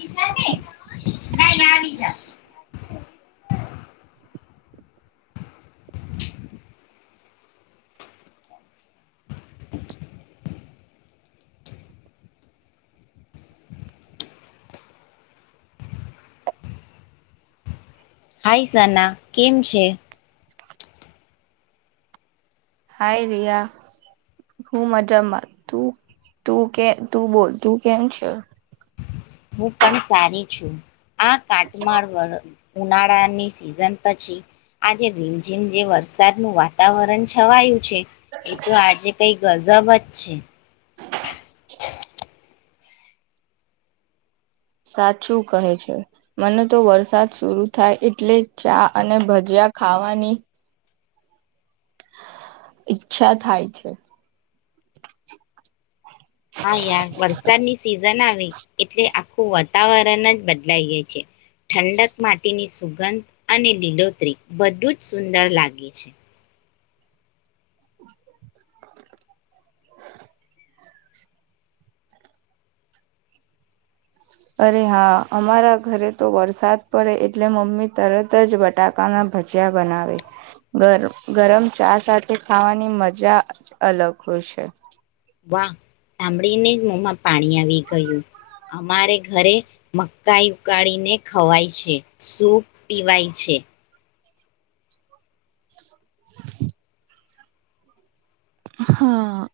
જલ્દી, ને અહીંયા આવી જા. હાઈ સના, કેમ છે? હાય રિયા, હું મજામાં. તું, તું કે તું બોલ તું કેમ છે? હું પણ સારી છું. આ કાટમાળ વારો. ઉનાળાની સિઝન પછી, આજે રીમઝીમ જે વરસાદનું વાતાવરણ છવાયું છે એ તો આજે કંઈક ગઝબ જ છે. [unintelligible] સાચું કહે છે મને તો વરસાદ શુરુ થાય એટલે ચા અને ભજીયા ખાવાની ઈચ્છા થાય છે. હા યાર વરસાદની સિઝન આવે એટલે આ આખું વાતાવરણ જ બદલાઈ જાય છે ઠંડક, માટીની સુગંધ અને લીલોતરી બધું જ સુંદર લાગે છે. અરે હા અમારા ઘરે તો વરસાદ પડે એટલે મમ્મી તરત જ બટાકાના ભજીયા બનાવે ગર ગરમ ચા સાથે ખાવાની મજા જ અલગ હોય છે. વાહ સાંભળીને જ મોમાં પાણી આવી ગયું અમારે ઘરે મકાઈ ઉકાળીને ખવાય છે, સૂપ પીવાય છે. [unintelligible] હા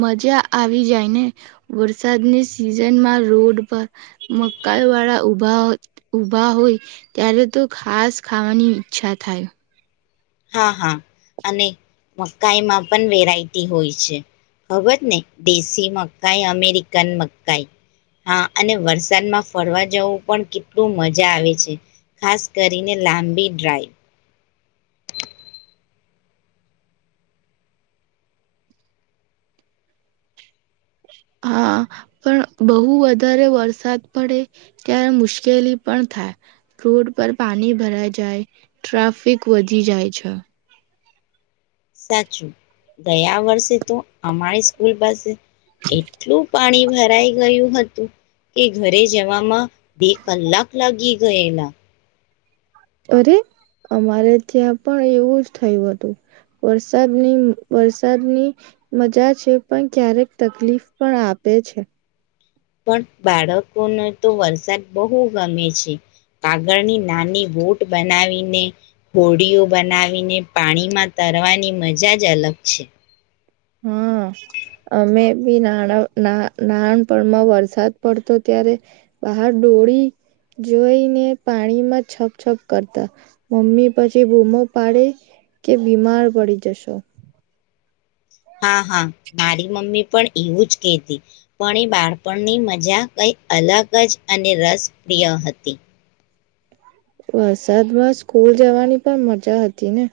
મજા આવી જાય ને વરસાદની સિઝનમાં રોડ પર મકાઈવાળા ઉભા ઉભા હોય ત્યારે તો ખાસ ખાવાની ઈચ્છા થાય. હા હા અને મકાઈમાં પણ વેરાયટી હોય છે ખબર ને દેશી મકાઈ, અમેરિકન મકાઈ હા અને વરસાદમાં ફરવા જવું પણ કેટલું મજાવે છે ખાસ કરીને લાંબી ડ્રાઈવ. હા પણ બહુ વધારે વરસાદ પડે ત્યારે મુશ્કેલી પણ થાય, રોડ પર પાણી ભરાઈ જાય, ટ્રાફિક વધી જાય છે. સાચું ગયા વર્ષે તો અમારી સ્કૂલ પાસે એટલું પાણી ભરાઈ ગયું હતું કે ઘરે જવામાં બે કલાક લાગી ગ ગએલા. અરે અમારે ત્યાં પણ એવું જ થયું હતું વરસાદની વરસાદની મજા છે પણ ક્યારેક તકલીફ પણ આપે છે. પણ બાળકોને તો વરસાદ બહુ ગમે છે આાગળની નાની બોટ બનાવીને હોડીઓ બનાવીને પાણીમાં તરવાની મજા જ અલગ છે. હા અમે બી નાણા ના નાણપણમાં વરસાદ પડતો ત્યારે બહાર ડોળી જોઈને પાણીમાં છપ છપ કરતા મમ્મી પછી બૂમો પાડે કે બીમાર પડી જશો. હા હા મારી મમ્મી પણ એવું જ કેતી પણ એ બાળપણની મજા કઈ અલગ જ અને રસપ્રિય હતી. વરસાદમાં સ્કૂલ જવાની પણ મજા હતી ને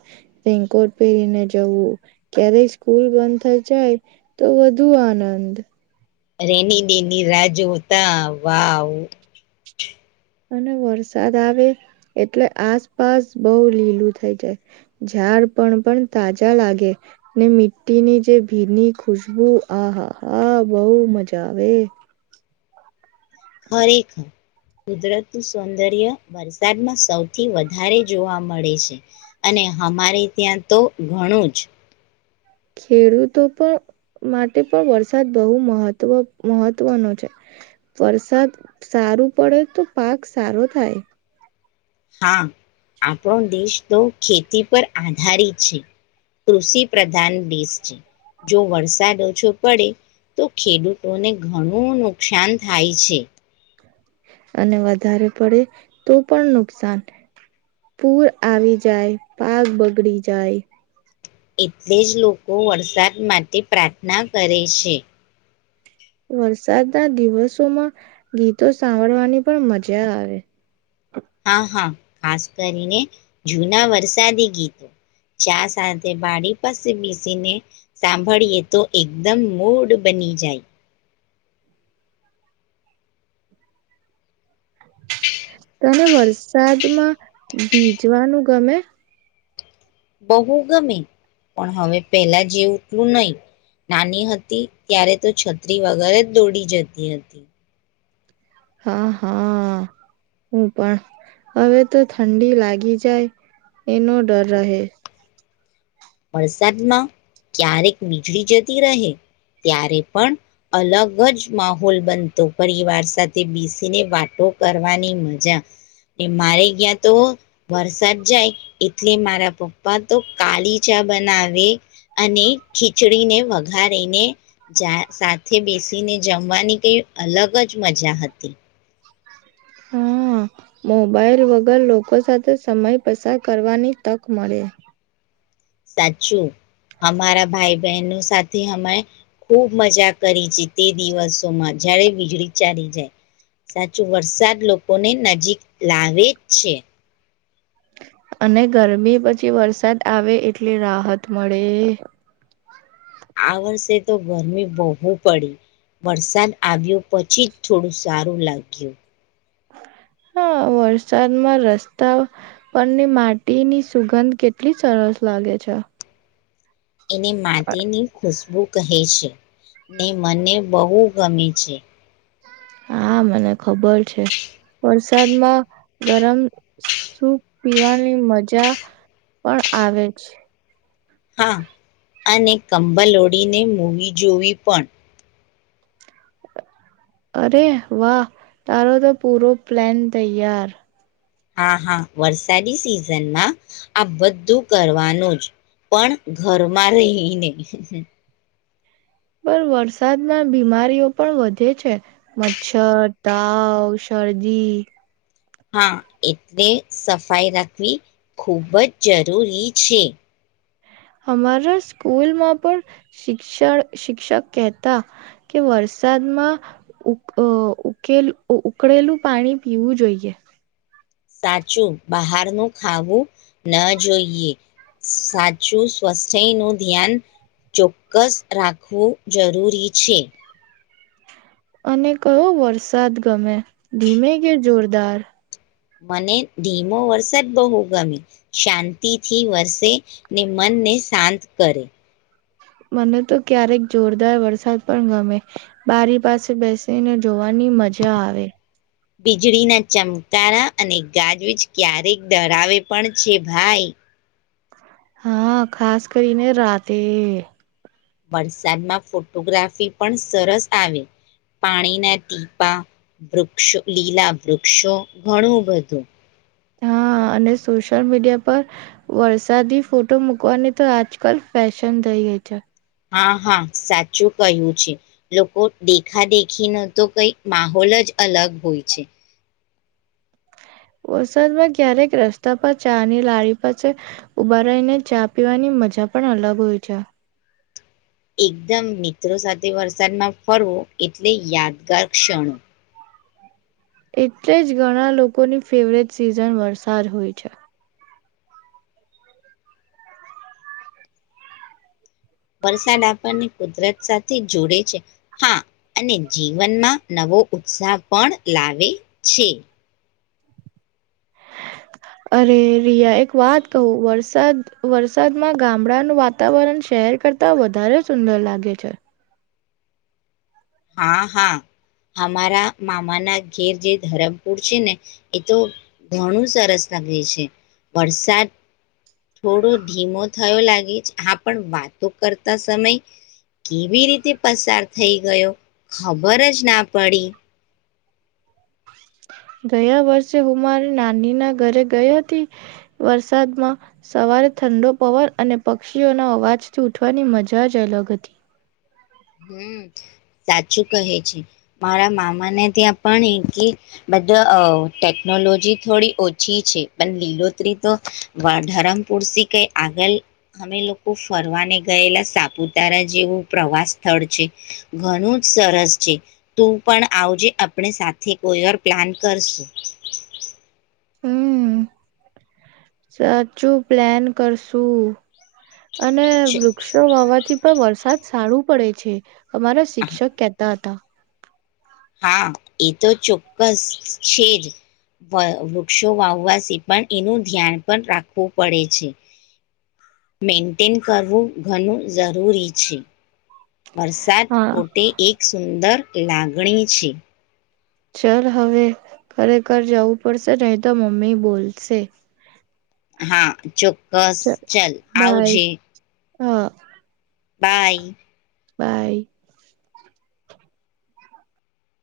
રેનકોટ પહેરીને જવું ક્યારેય સ્કૂલ બંધ થઇ જાય તો વધુ આનંદ. રેની દેની રાજુતા વાવ. અને વરસાદ આવે એટલે આસપાસ બહુ લીલું થઈ જાય, ઝાડ પણ પણ તાજા લાગે ને મી્ટીની જે ભીની ખુશબુ આહા હા બહુ મજા આવે. ખરેખર કુદરત નું સૌંદર્ય વરસાદમાં સૌથી વધારે જોવા મળે છે. અને અમારે ત્યાં. તો ઘણું જ. ખેડૂતો પણ માટે પણ વરસાદ બહુ મહત્વ મહત્વનો છે, વરસાદ સારું પડે તો પાક સારો થાય. હા આપણો દેશ તો ખેતી પર આધારિત છે. કૃષિ પ્રધાન દેશ છે જો વરસાદ ઓછો પડે તો ખેડૂતોને ઘણું નુકસાન થાય છે. અને વધારે પડે તો પણ નુકસાન, પૂર આવી જાય પાગ બગડી જાય. એટલે જ લોકો વરસાદ માટે પ્રાર્થના કરે છે. વર સાતના દિવસોમાં ગીતો સાંભળવાની પણ મજા આવે. હા હા. ખાસ કરીને જૂના વરસાદી ગીતો ચા સાથે બાડી પાસે બેસીને સાંભળીએ તો એકદમ મૂડ બની જાય. તમે વરસાદમાં ભીજવાનું ગમે? બહુ ગમે પણ હવે પેલા જેવટલું નહી નાની હતી ત્યારે તો છત્રી વગર જ દોડી જતી હતી. હા હા હું પણ હવે તો ઠંડી લાગી જાય એનો ડર રહે. વરસાદમાં ક્યારેક વીજળી જતી રહે ત્યારે પણ અલગ જ માહોલ બનતો પરિવાર સાથે બેસીને વાતો કરવાની મજા, મારે ગ્યાં તો વરસાદ જાય એટલે મારા પપ્પા તો કાલી. ચા બનાવે અને ખીચડીને વઘારીને ચા સાથે બેસીને જમવાની કઈ અલગ જ મજા હતી. હા મોબાાઈલ વગર લોકો સાથે સમય પસાર કરવાની તક મળે. સાચું અમારા ભાઈ બહેનો સાથે અમે ખૂબ મજા કરી છે તે દિવસોમાં જયારે વીજળી ચાલી જાય, સાચું વરસાદ લોકોને નજીક લાવે જ છે. અને ગરમી પછી વરસાદ આવે એટલે રાહત મળે. આ વર્ષે તો ગરમી બહુ પડી વરસાદ આવ્યો પછી જ થોડું સારું લાગ્યું. હા વરસાદમાં રસ્તા પરની માટીની સુગંધ કેટલી સરસ લાગે છે. એને માટીની ખુશબુ. કહે છે ને મને બહુ ગમે છે. હા મને ખબર છે વરસાદમાં ગરમ સૂપ પીવાની મજા પણ આવે છે. હા અને કંબલ ઓડીને મૂવી જોવી પણ. અરે વાહ તારો તો પૂરો પ્લાન તૈયાર. હા હા વરસાદી સિઝનમાં આ બધું કરવાનું જ પણ ઘરમાં રહીને. પણ વરસાદમાં બીમારીઓ પણ વધે છે મચ્છર તાવ શરદી. હા એટલે સફાઈ રાખવી ખૂબ જ જરૂરી છે. અમારા સ્કૂલમાં પણ શિક્ષણ શિક્ષક કેહેતા કે વરસાદમાં ઉકેલ ઉકળેલું પાણી પીવું જોઈએ. સાચું બહારનું ખાવું ન જોઈએ સાચું સ્વસ્થ્ય નું ધ્યાન ચોક્કસ રાખવું જરૂરી છે. અને કયો વરસાદ ગમે ધીમે કે જોરદાર. મને ધીમો વરસા જ બહુ ગમે શાંતિથી વરસે ને મનને શાંત કરે. મને તો ક્યારેક જોરદાર વરસાદ પણ ગમે બારી પાસે બેસીને જોવાની મજા આવે. વીજળીના ચમકારા અને ગાજવીજ ક્યારેક ડરાવે પણ છે ભાઈ. હા ખાસ કરીને રાતે. વરસાદમાં ફોટોગ્રાફી પણ સરસ આવે પાણીના ટીપા વૃક્ષો લીલા વૃક્ષો ઘણું બધું. હા અને સોશિયલ મીડિયા પર વરસાદી ફોટો મુૂકવાની તો આજકાલ ફેશન થઈ ગઈ છે. હા હા સાચું કહ્યું છે લોકો દેખા દેખી ન તો કઈ માહોલ જ અલગ હોય છે. વરસાદમાં ક્યારેક રસ્તા પર ચાની લાળ પાસે ઉભા રહીને ચા પીવાની મજા પણ અલગ હોય છે. એકદમ મિત્રો સાથે વરસાદમાં ફરવો એટલે યાદગાર ક્ષણો. એટલે જ ઘણા લોકોની ફેવરેટ સિઝન વરસાદ હોય છે. વરસાદ આપણને કુદરત સાથે જોડે છે હા અને જીવનમાં નવો ઉત્સાહ પણ લાવે છે. અરે રિયા એક વાત કહુંર વરસાદમાં ગામડાનું વાતાવરણ શહેર કરતા વધારે સુંદર લાગે છે. હા હા અમારા મામાના ઘેર જે ધરમપુર છે ને એ તો ઘણું સરસ લાગે છે વરસાદ થોડો ધીમો થયો લાગે છે હા પણ વાતો કરતા સમય કેવી રીતે પસાર થઈ ગયો. ખબર જ ના પડી. ગયા વર્ષે હું મારી નાનીના ઘરે ગઈ હતી વરસાદમાં સવારે ઠંડો પવન અને પક્ષીઓના અવાજથી ઉઠવાની મજા જ અલગ હતી. હમ સાચું કહે છે મારા મામાને ત્યાં પણ કે બધા ટેકનોલોજી થોડી ઓછી છે પણ લીલોતરી તો ધરમપુર કઈ આગળ અમે લોકો ફરવાને ગયેલા સાપુતારા જેવું પ્રવાસ. છે ઘણું જ સરસ છે તું પણ આવજે આપણે સાથે કોઈર પ્લાન કરશું. હમ સાચું પ્લાન કરશુ. અને વૃક્ષો વાવાથી. પણ વરસાદ સારું પડે છે. અમારા શિક્ષક કતા હતા. હા એ તો ચોક્કસ છે જ વૃક્ષો વાવવાથી પણ એનું ધ્યાન પણ રાખવું પડે છે. મેન્ટેન કરવું ઘણું જરૂરી છે. વરસાદ હા પોતે એક સુંદર. લાગણી છે. ચાલ હવે ખરેખર જવું પડશે નહી તો મમ્મી બોલશે. હા ચો. બસ ચલ બાય આવજે. હા. બાય. બાય.